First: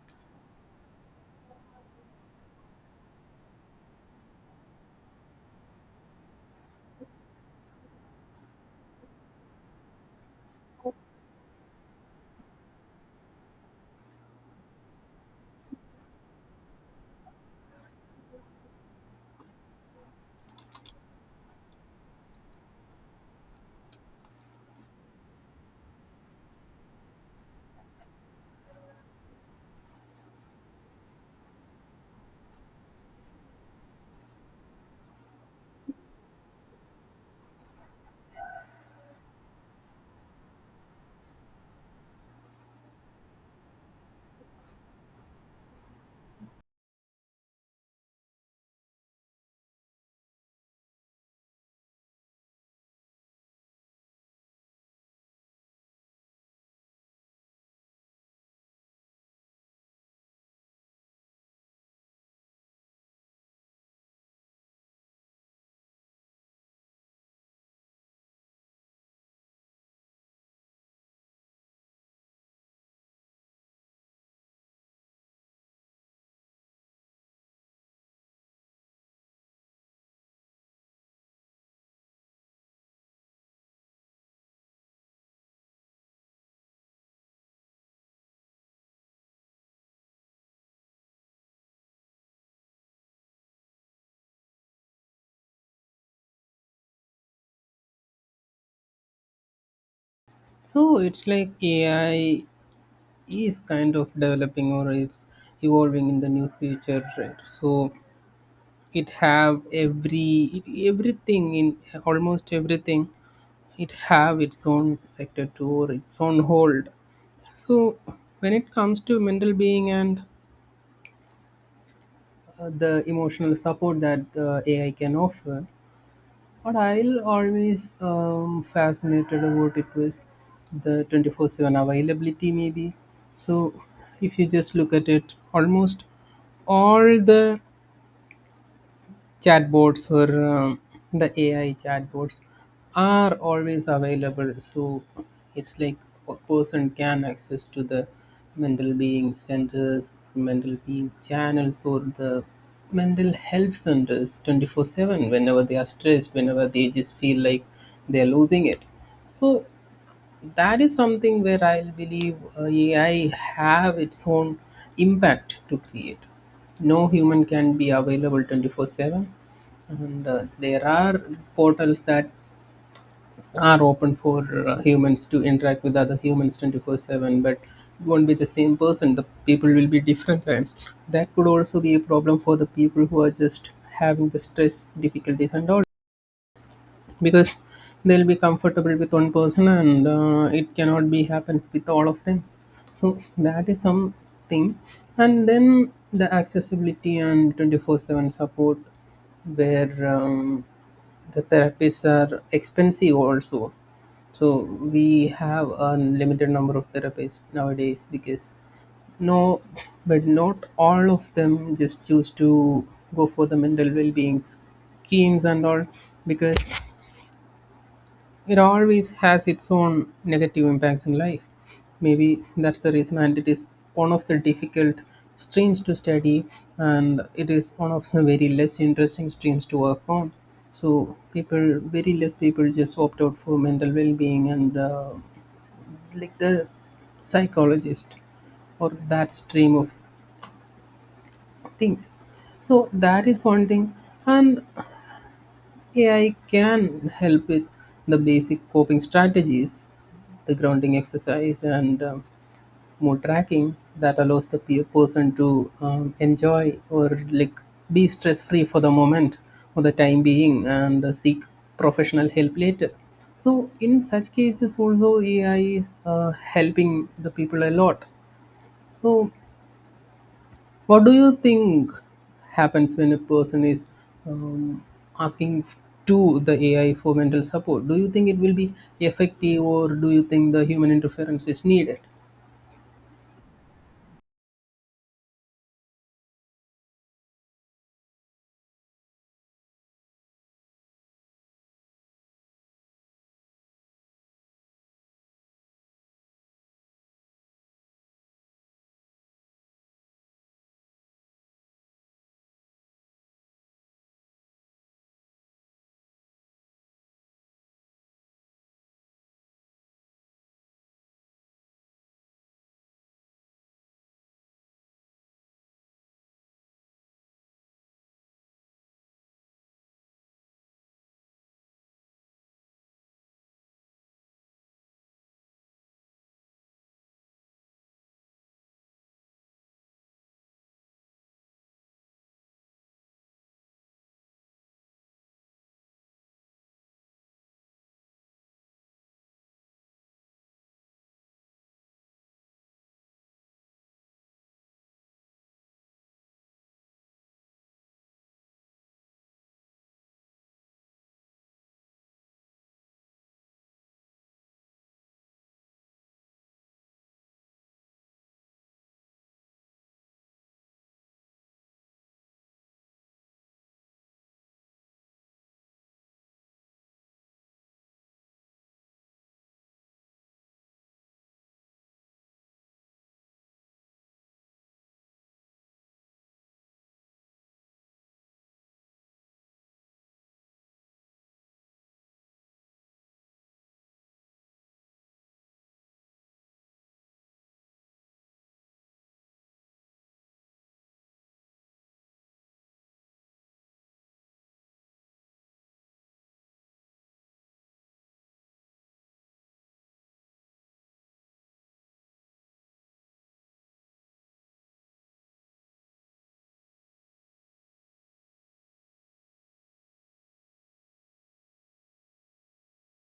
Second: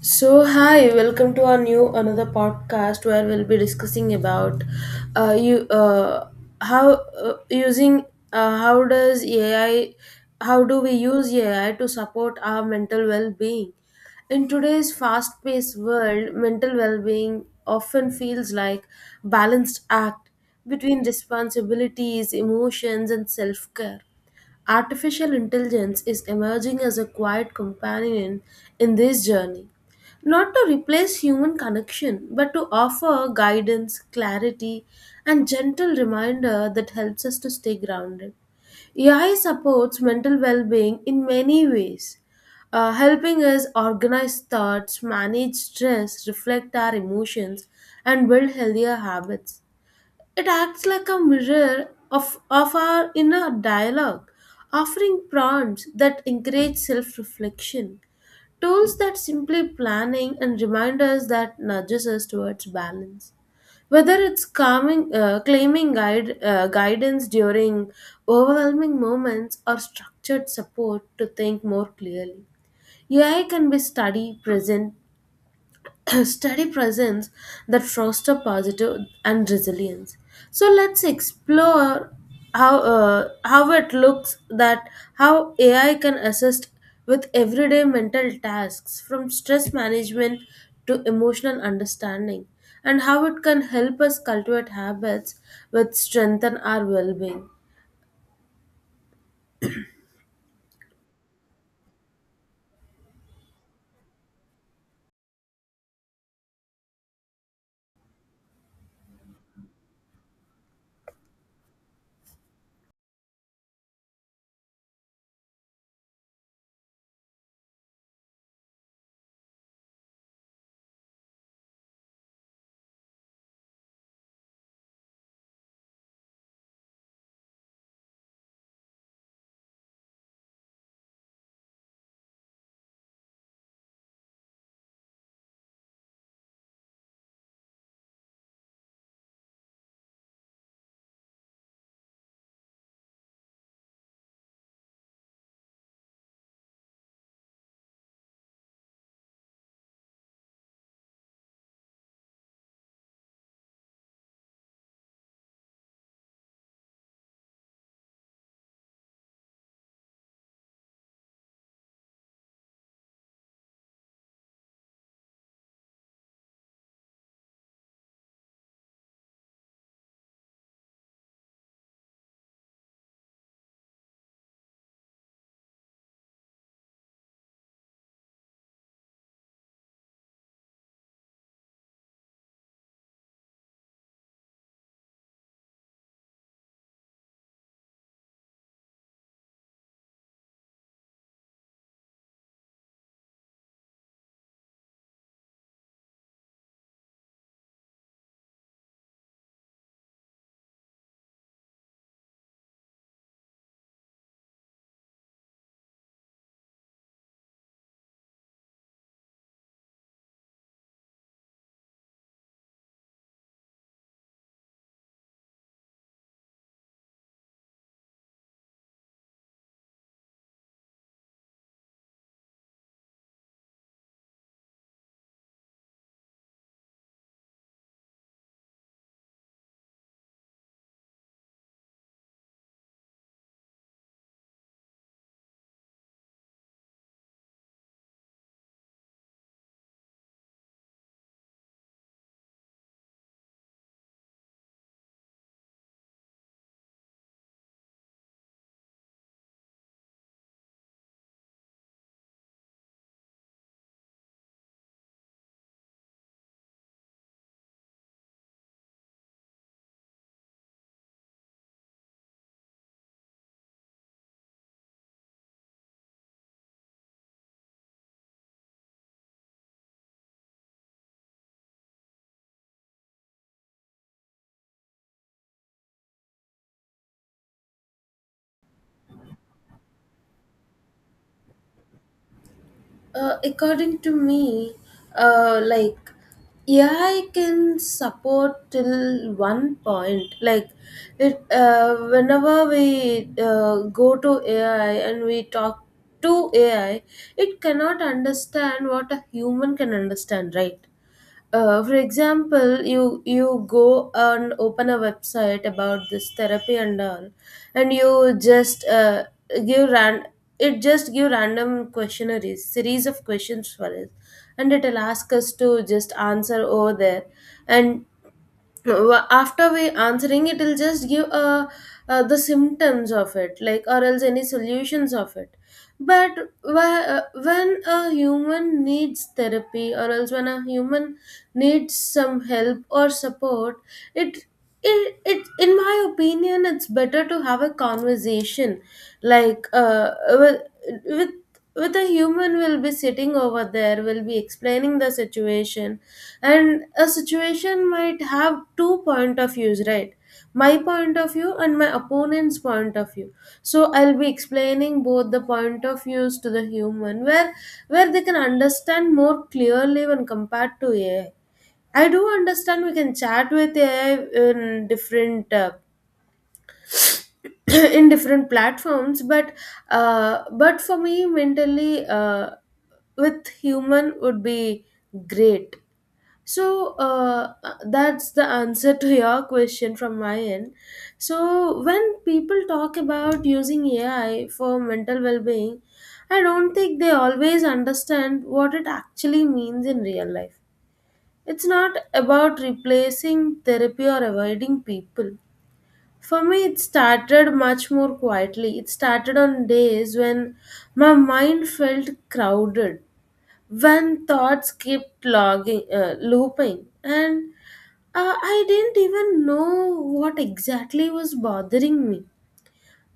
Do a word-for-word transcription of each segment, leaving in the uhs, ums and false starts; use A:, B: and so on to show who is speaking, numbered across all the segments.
A: So, hi, welcome to our new another podcast where we'll be discussing about uh, you uh, how uh, using uh, how does A I how do we use A I to support our mental well-being? In today's fast-paced world, mental well-being often feels like balanced act between responsibilities, emotions, and self-care. Artificial intelligence is emerging as a quiet companion in this journey not to replace human connection, but to offer guidance, clarity, and gentle reminder that helps us to stay grounded. A I supports mental well being in many ways, uh, helping us organize thoughts, manage stress, reflect our emotions, and build healthier habits. It acts like a mirror of, of our inner dialogue, offering prompts that encourage self reflection. Tools that simply planning and reminders that nudges us towards balance. Whether it's calming, uh, claiming guide, uh, guidance during overwhelming moments or structured support to think more clearly. A I can be study, present, steady presence that foster positive and resilience. So let's explore how uh, how it looks that how A I can assist with everyday mental tasks from stress management to emotional understanding and how it can help us cultivate habits which strengthen our well-being.
B: So it's like A I is kind of developing or it's evolving in the new future, right? So it have every everything in almost everything. It have its own sector too or its own hold. So when it comes to mental being and uh, the emotional support that uh, A I can offer, what I'll always um, fascinated about it was the twenty-four seven availability, maybe. So, if you just look at it, almost all the chatbots or um, the A I chatbots are always available. So it's like a person can access to the mental being centers, mental being channels, or the mental health centers twenty-four seven whenever they are stressed, whenever they just feel like they are losing it. So that is something where I'll believe uh, ai have its own impact to create. No human can be available twenty-four seven, and uh, there are portals that are open for uh, humans to interact with other humans twenty-four seven, but it won't be the same person, the people will be different, and that could also be a problem for the people who are just having the stress difficulties and all, because they'll be comfortable with one person, and uh, it cannot be happen with all of them. So that is something, and then the accessibility and twenty-four seven support, where um, the therapists are expensive also. So we have a limited number of therapists nowadays because no, but not all of them just choose to go for the mental well being schemes and all, because it always has its own negative impacts in life. Maybe that's the reason, and it is one of the difficult streams to study, and it is one of the very less interesting streams to work on. So, people, very less people just opt out for mental well being and uh, like the psychologist or that stream of things. So, that is one thing, and A I can help with the basic coping strategies, the grounding exercise, and um, mood tracking that allows the pe- person to um, enjoy or like be stress free for the moment, for the time being, and uh, seek professional help later. So, in such cases, also A I is uh, helping the people a lot. So, what do you think happens when a person is um, asking to the A I for mental support? Do you think it will be effective, or do you think the human interference is needed?
A: Uh, according to me, uh, like A I can support till one point. Like it, uh, whenever we uh, go to A I and we talk to A I, it cannot understand what a human can understand, right? Uh, for example, you you go and open a website about this therapy and all, and you just uh, give ran it just give random questionnaires, series of questions for us, and it'll ask us to just answer over there, and Wa- after we answering it will just give uh, uh, the symptoms of it like or else any solutions of it. But wh- uh, when a human needs therapy or else when a human needs some help or support, it it, it in my opinion it's better to have a conversation like uh, with with with a human will be sitting over there will be explaining the situation, and a situation might have two point of views, right? My point of view and my opponent's point of view. So I'll be explaining both the point of views to the human where where they can understand more clearly when compared to AI. I do understand we can chat with AI in different uh, in different platforms, but uh, but for me mentally, uh, with human would be great. So uh, that's the answer to your question from my end. So when people talk about using A I for mental well-being, I don't think they always understand what it actually means in real life. It's not about replacing therapy or avoiding people. For me, it started much more quietly. It started on days when my mind felt crowded, when thoughts kept logging, uh, looping, and uh, I didn't even know what exactly was bothering me.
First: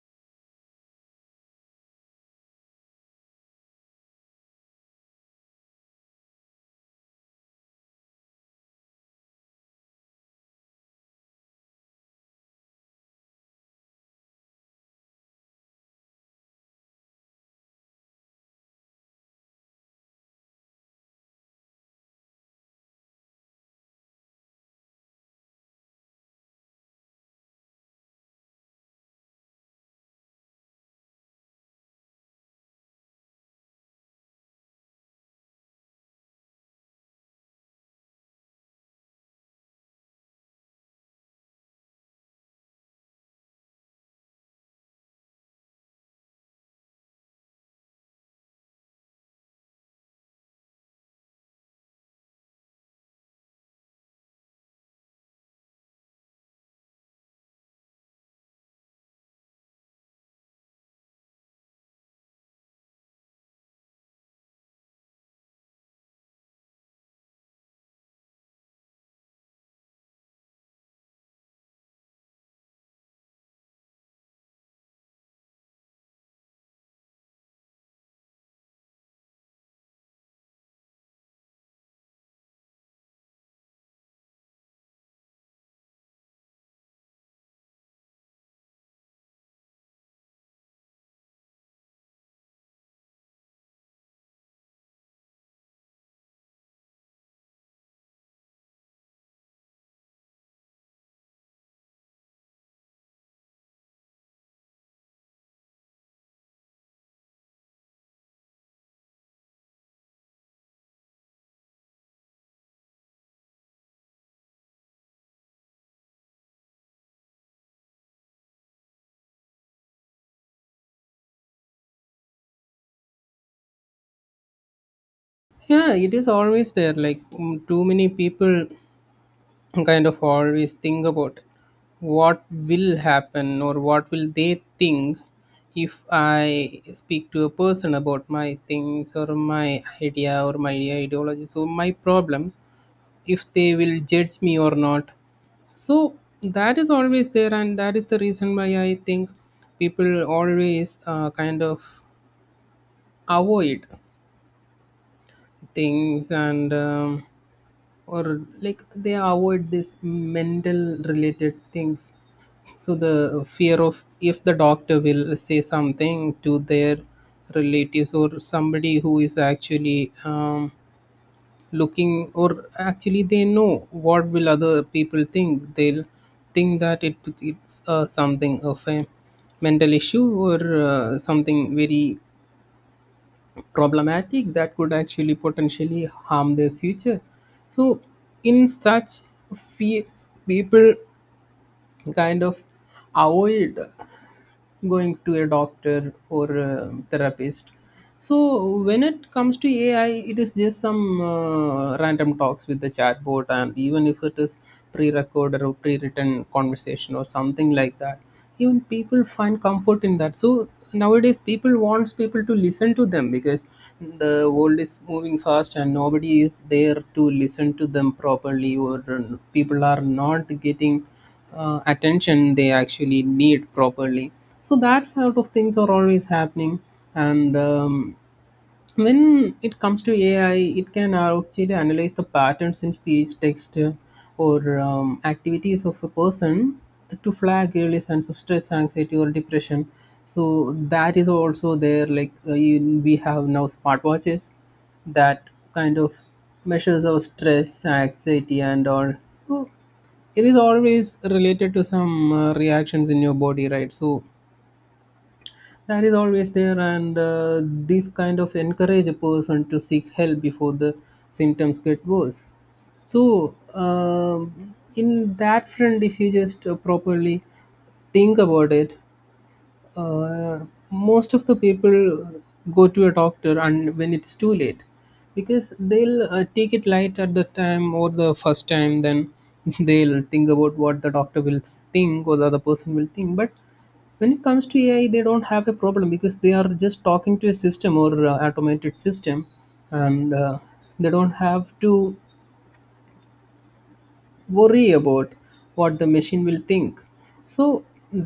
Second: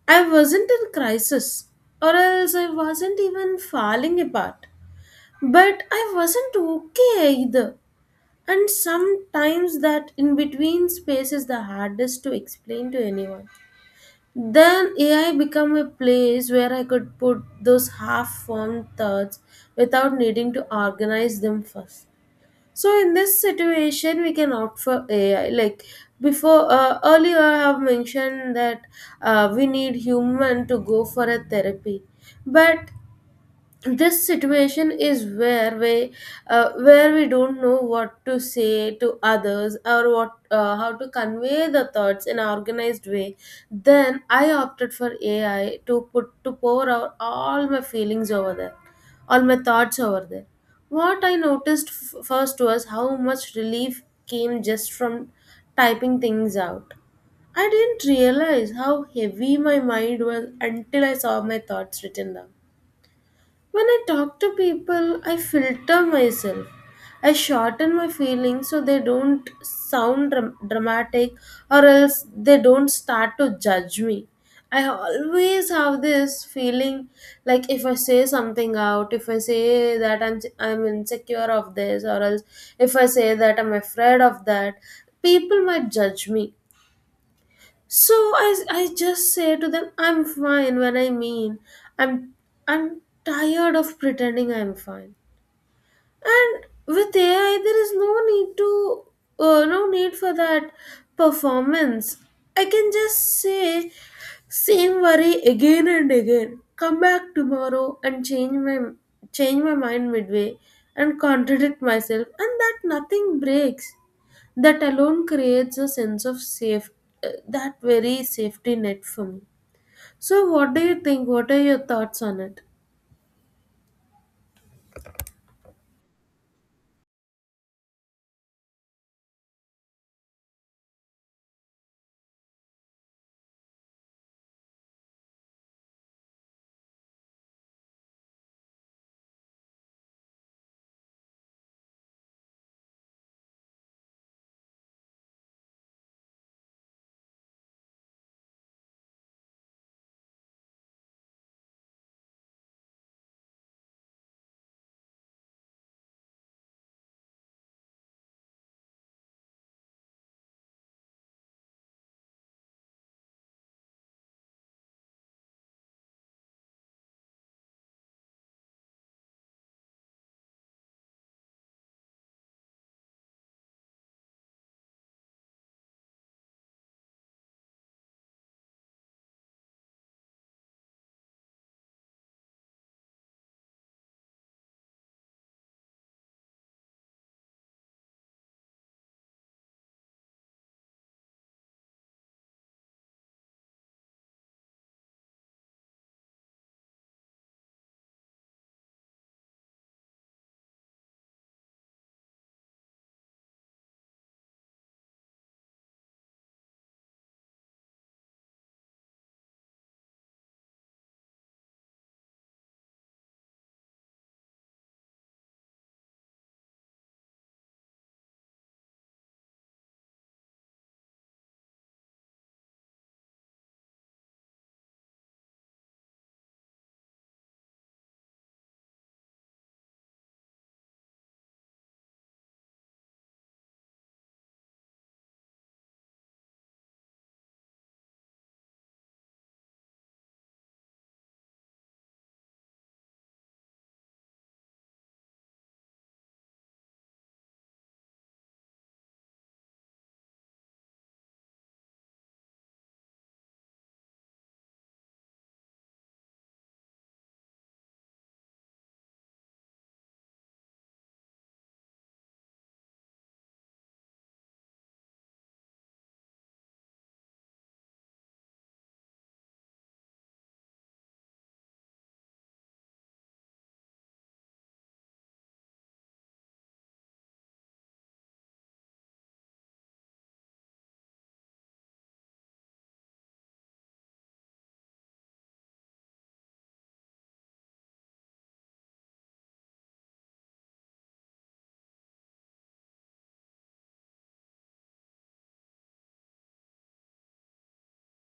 A: I wasn't in crisis, or else I wasn't even falling apart. But I wasn't okay either. And sometimes that in between space is the hardest to explain to anyone. Then A I became a place where I could put those half formed thoughts without needing to organize them first. So in this situation, we can opt for A I. Like before, uh, earlier I have mentioned that uh, we need human to go for a therapy, but this situation is where we uh, where we don't know what to say to others or what uh, how to convey the thoughts in an organized way. Then I opted for AI to put to pour out all my feelings over there, all my thoughts over there. What I noticed f- first was how much relief came just from typing things out. I didn't realize how heavy my mind was until I saw my thoughts written down. When I talk to people, I filter myself. I shorten my feelings so they don't sound dram- dramatic or else they don't start to judge me. I always have this feeling like if I say something out, if I say that I'm I'm insecure of this or else if I say that I'm afraid of that, people might judge me. So I, I just say to them, I'm fine when I mean I'm I'm tired of pretending I'm fine. And with A I, there is no need to uh, no need for that performance. I can just say same worry again and again. Come back tomorrow and change my change my mind midway and contradict myself, and that nothing breaks, that alone creates a sense of safe uh, that very safety net for me. So what do you think, what are your thoughts on it?
B: Yeah, it is always there. Like mm, too many people kind of always think about what will happen or what will they think if I speak to a person about my things or my idea or my ideology, so my problems, if they will judge me or not. So that is always there, and that is the reason why I think people always uh, kind of avoid things and um, or like they avoid this mental related things. So the fear of if the doctor will say something to their relatives or somebody who is actually um, looking, or actually, they know what will other people think. They'll think that it it's uh, something of a mental issue or uh, something very problematic that could actually potentially harm their future. So in such fears, people kind of avoid going to a doctor or a therapist. So when it comes to ai, it is just some uh, random talks with the chatbot, and even if it is pre-recorded or pre-written conversation or something like that, even people find comfort in that. So nowadays people wants people to listen to them, because the world is moving fast and nobody is there to listen to them properly, or uh, people are not getting uh, attention they actually need properly. So that sort of things are always happening, and um, when it comes to A I, it can actually analyze the patterns in speech, text, uh, or um, activities of a person to flag early signs of stress, anxiety, or depression. So that is also there. Like uh, you, we have now smartwatches that kind of measures our stress, anxiety, and all. So it is always related to some uh, reactions in your body, right? So that is always there, and uh, these kind of encourage a person to seek help before the symptoms get worse. So um, in that front, if you just uh, properly think about it, uh, most of the people go to a doctor and when it's too late, because they'll uh, take it light at the time or the first time. Then they'll think about what the doctor will think or the other person will think. But when it comes to ai, they don't have a problem because they are just talking to a system or uh, automated system, and uh, they don't have to worry about what the machine will think. So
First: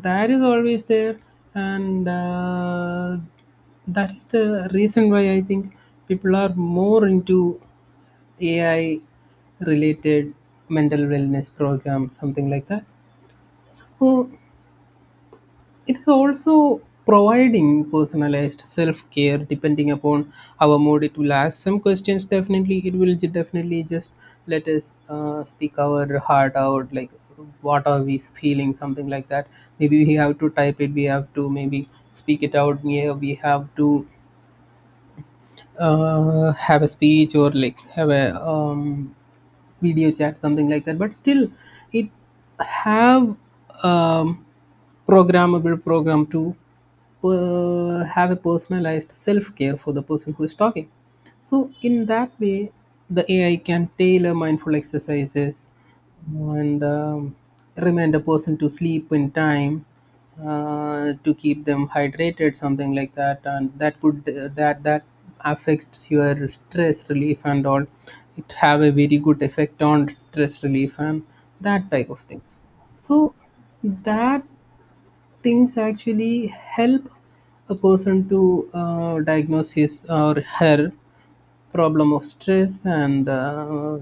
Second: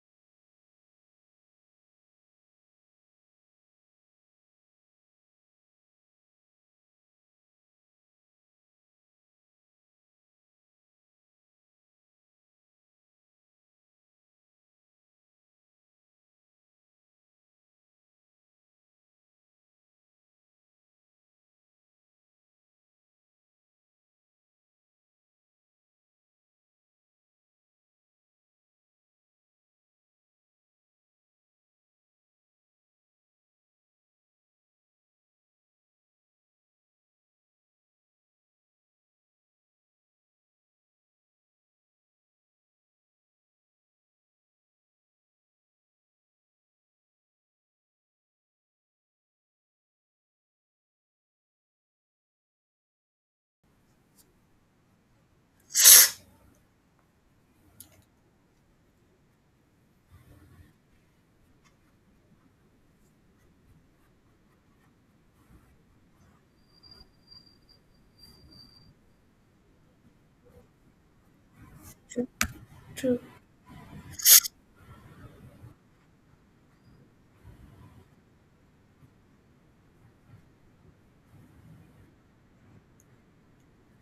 B: that is always there, and uh, that is the reason why I think people are more into ai related mental wellness programs, something like that. So it's also providing personalized self-care depending upon our mood. It will ask some questions. Definitely, it will ju- definitely just let us uh, speak our heart out, like what are we feeling, something like that. Maybe we have to type it. We have to maybe speak it out. Yeah, we have to uh, have a speech, or like have a um, video chat, something like that. But still it have um, programmable program to uh, have a personalized self-care for the person who is talking. So in that way, the ai can tailor mindful exercises and um, remind a person to sleep in time, uh, to keep them hydrated, something like that. And that could that that affects your stress relief and all. It have a very good effect on stress relief and that type of
A: True,
B: things.
A: true,
B: So that things actually help a person to uh, diagnose his or her problem of stress, and uh,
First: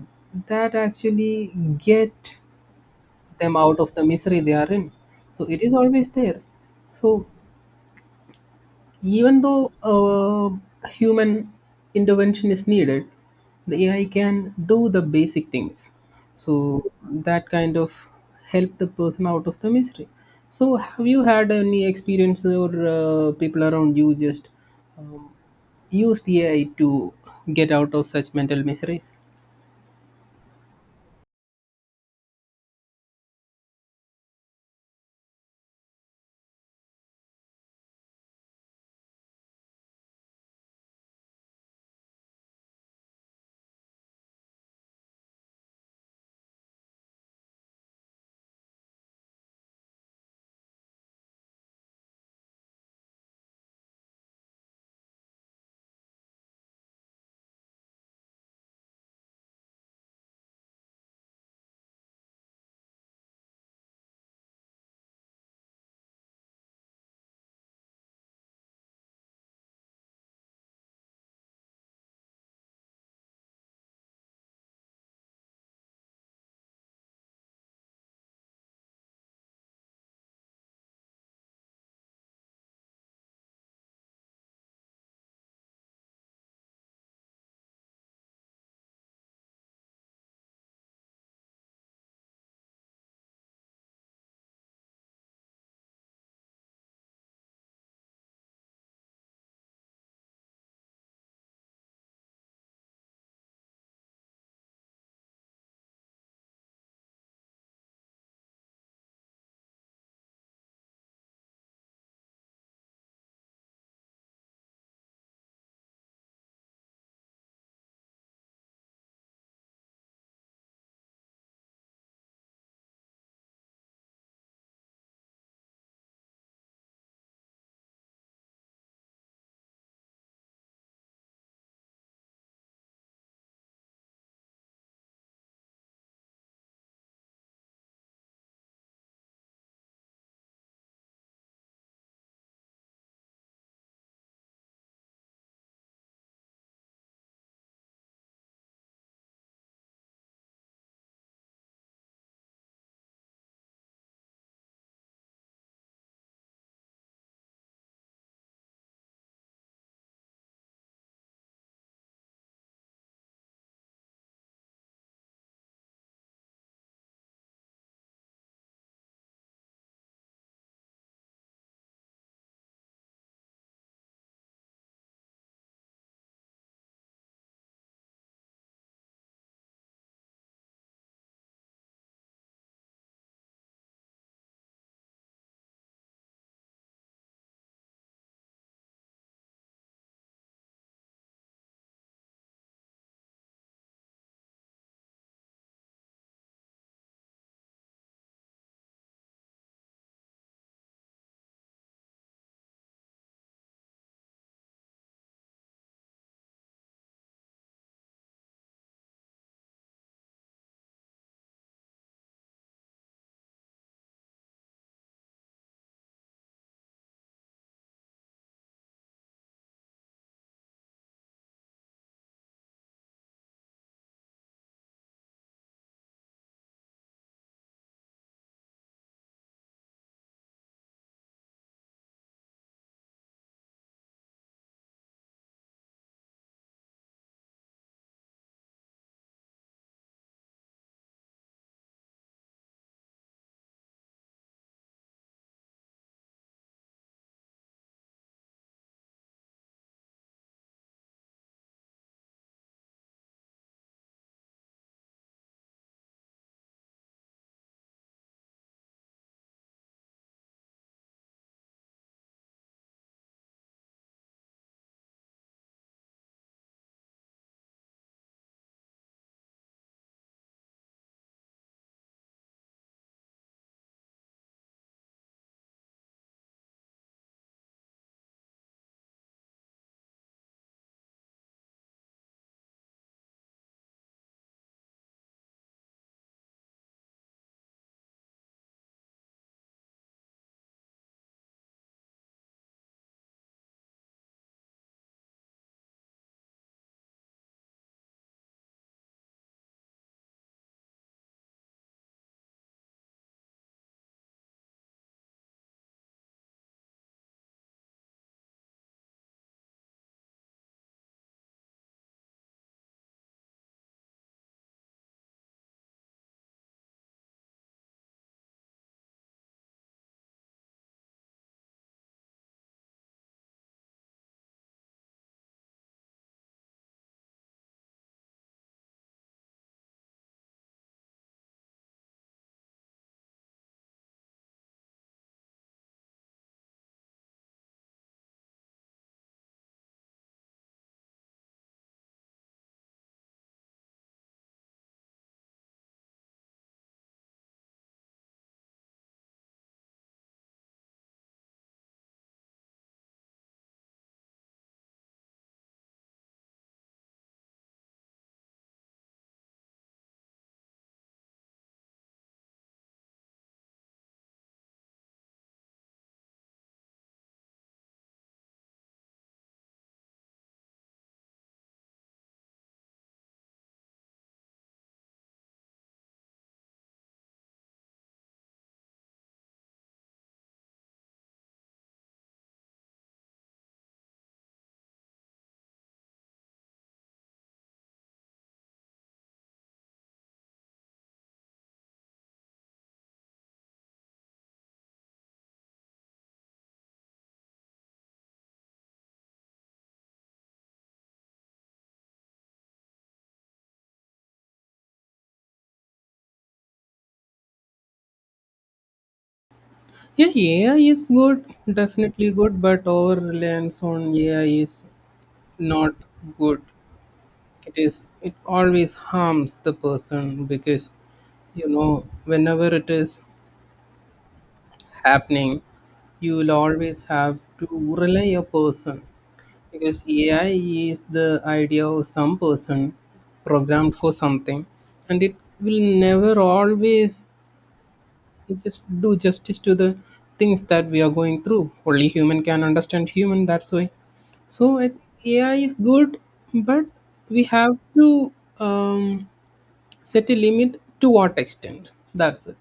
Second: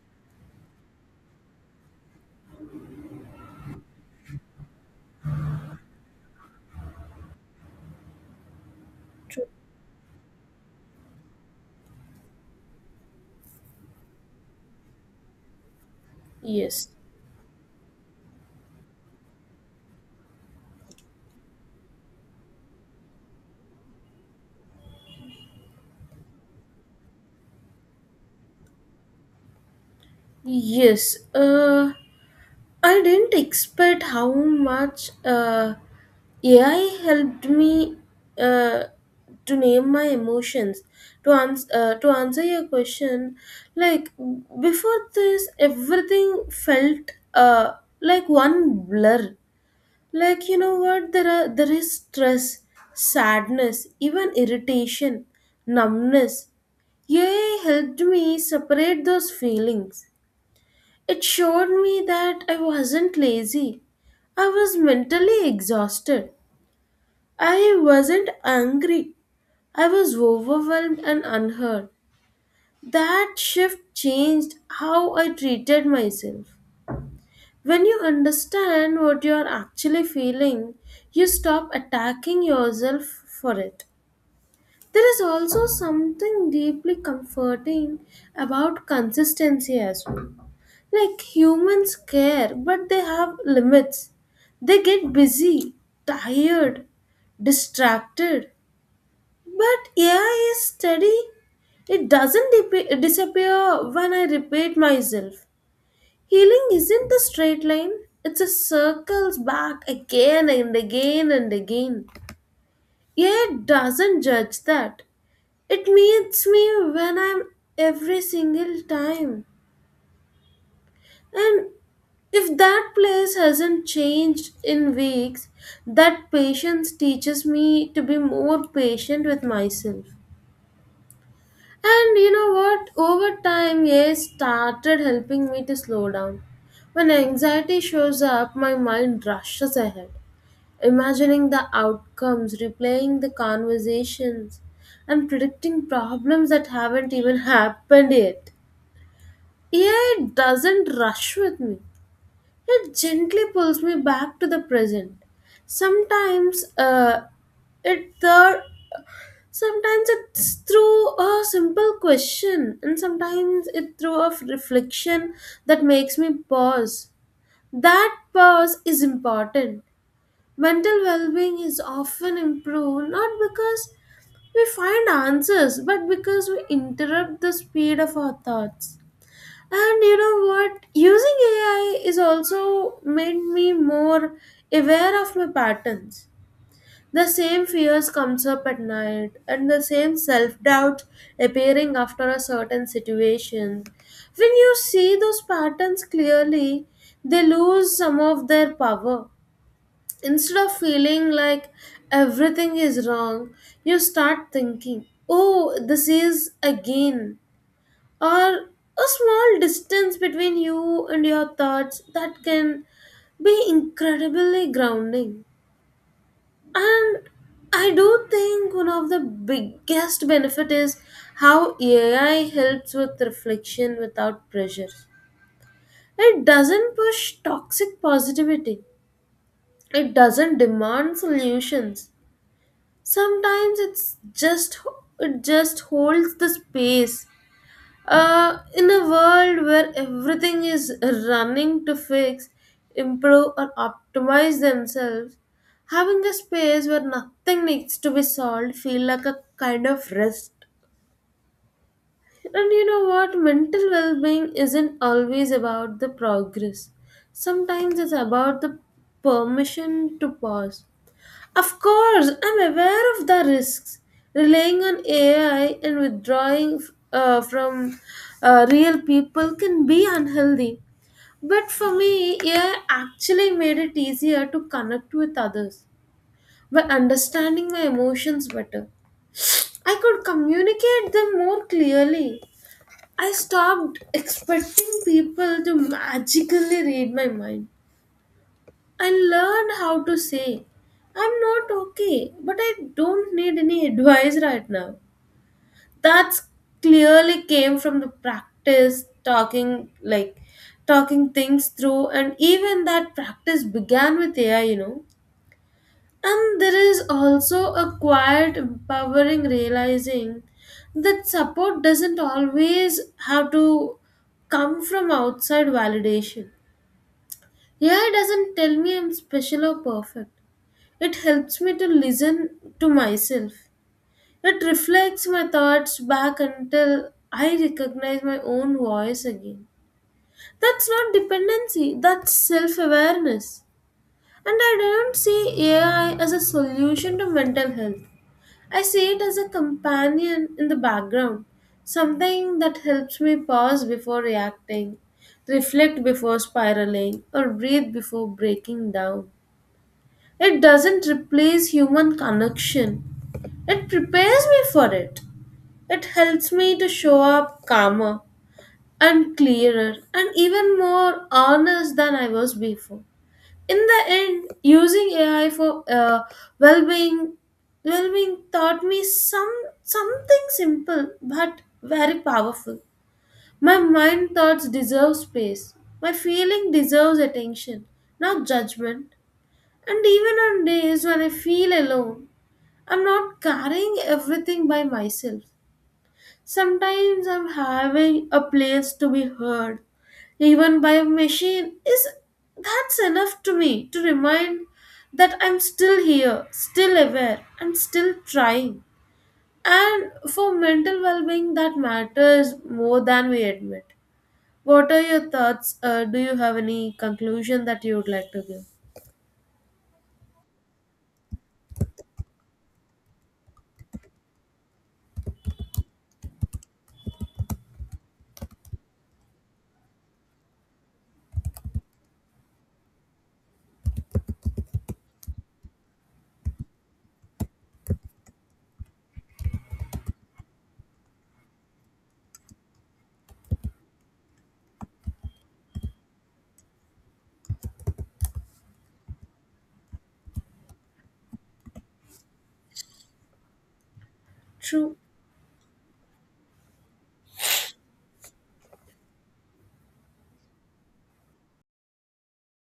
B: that actually get them out of the misery they are in. So it is always there. So even
A: true.
B: though uh, human intervention is needed, the A I can do the basic things. So
A: Yes.
B: that kind of help the person out of the misery. So have you had any experience, or uh, people around you just um, used A I to get out of such mental miseries?
A: Yes. uh I didn't expect how much uh AI helped me uh to name my emotions, to ans- uh, to answer your question. Like before this everything felt uh like one blur. Like, you know what, there are there is stress, sadness, even irritation, numbness. Yay helped me separate those feelings. It showed me that I wasn't lazy, I was mentally exhausted. I wasn't angry, I was overwhelmed and unheard. That shift changed how I treated myself. When you understand what you are actually feeling, you stop attacking yourself for it. There is also something deeply comforting about consistency as well. Like humans care, but they have limits. They get busy, tired, distracted. But A I is steady. It doesn't dip- disappear when I repeat myself. Healing isn't a straight line, it's a circles back again and again and again. Yet doesn't judge that. It meets me when I'm every single time. And if that place hasn't changed in weeks, that patience teaches me to be more patient with myself. And you know what? Over time, yes, started helping me to slow down. When anxiety shows up, my mind rushes ahead, imagining the outcomes, replaying the conversations, and predicting problems that haven't even happened yet. A I doesn't rush with me, it gently pulls me back to the present. Sometimes, uh, it the Sometimes it's through a simple question and sometimes it through a reflection that makes me pause. That pause is important. Mental well being is often improved not because we find answers but because we interrupt the speed of our thoughts. And you know what? Using A I is also made me more aware of my patterns. The same fears comes up at night and the same self-doubt appearing after a certain situation. When you see those patterns clearly, they lose some of their power. Instead of feeling like everything is wrong, you start thinking, oh, this is again, or a small distance between you and your thoughts that can be incredibly grounding. And I do think one of the biggest benefit is how A I helps with reflection without pressure. It doesn't push toxic positivity. It doesn't demand solutions. Sometimes it's just It just holds the space. Uh, in a world where everything is running to fix, improve or optimize themselves, having a space where nothing needs to be solved feel like a kind of rest. And you know what, mental well-being isn't always about the progress. Sometimes it's about the permission to pause. Of course, I'm aware of the risks. Relying on A I and withdrawing uh, from uh, real people can be unhealthy. But for me, A I actually made it easier to connect with others. By understanding my emotions better, I could communicate them more clearly. I stopped expecting people to magically read my mind and learn how to say, I'm not okay, but I don't need any advice right now. That's clearly came from the practice talking like talking things through, and even that practice began with A I, you know. And there is also a quiet empowering realizing that support doesn't always have to come from outside validation. A I doesn't tell me I'm special or perfect. It helps me to listen to myself. It reflects my thoughts back until I recognize my own voice again. That's not dependency, that's self awareness. And I don't see A I as a solution to mental health. I see it as a companion in the background, something that helps me pause before reacting, reflect before spiraling, or breathe before breaking down. It doesn't replace human connection, it prepares me for it. It helps me to show up calmer and clearer and even more honest than I was before. In the end, using A I for uh, well-being, well-being taught me some something simple but very powerful. My mind thoughts deserve space. My feeling deserves attention, not judgment. And even on days when I feel alone, I'm not carrying everything by myself. Sometimes I'm having a place to be heard, even by a machine, is that's enough to me to remind that I'm still here, still aware, and still trying. And for mental well being, that matters more than we admit. What are your thoughts? Uh, do you have any conclusion that you would like to give?
B: Yeah, A I is good, definitely good, but over reliance on A I is not good. it is it always harms the person, because you know, whenever it is happening, you will always have to rely a person, because ai is the idea of some person programmed for something, and it will never always just do justice to the things that we are going through. Only human can understand human, that's why. So I
A: True.
B: think ai is good, but we have to um, set a limit to what extent. That's it.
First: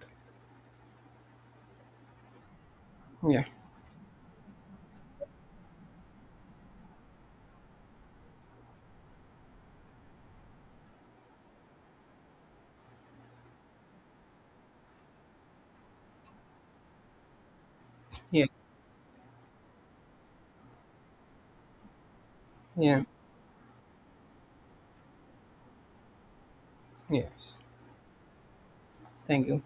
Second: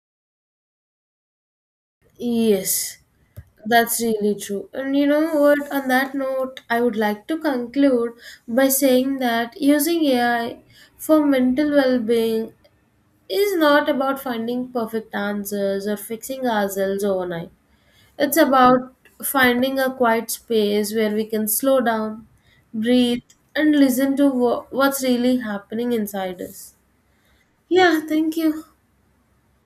A: Yes.
B: Yeah,
A: That's really true. And you know what? On that note, I would like to conclude by saying that using A I for mental well being is not about finding perfect answers or fixing ourselves overnight. It's
B: yeah,
A: about finding a quiet space where we can slow down,
B: yeah.
A: breathe, and listen to wha- what's really happening inside us.
B: Yes,
A: Yeah, thank you.
B: thank you.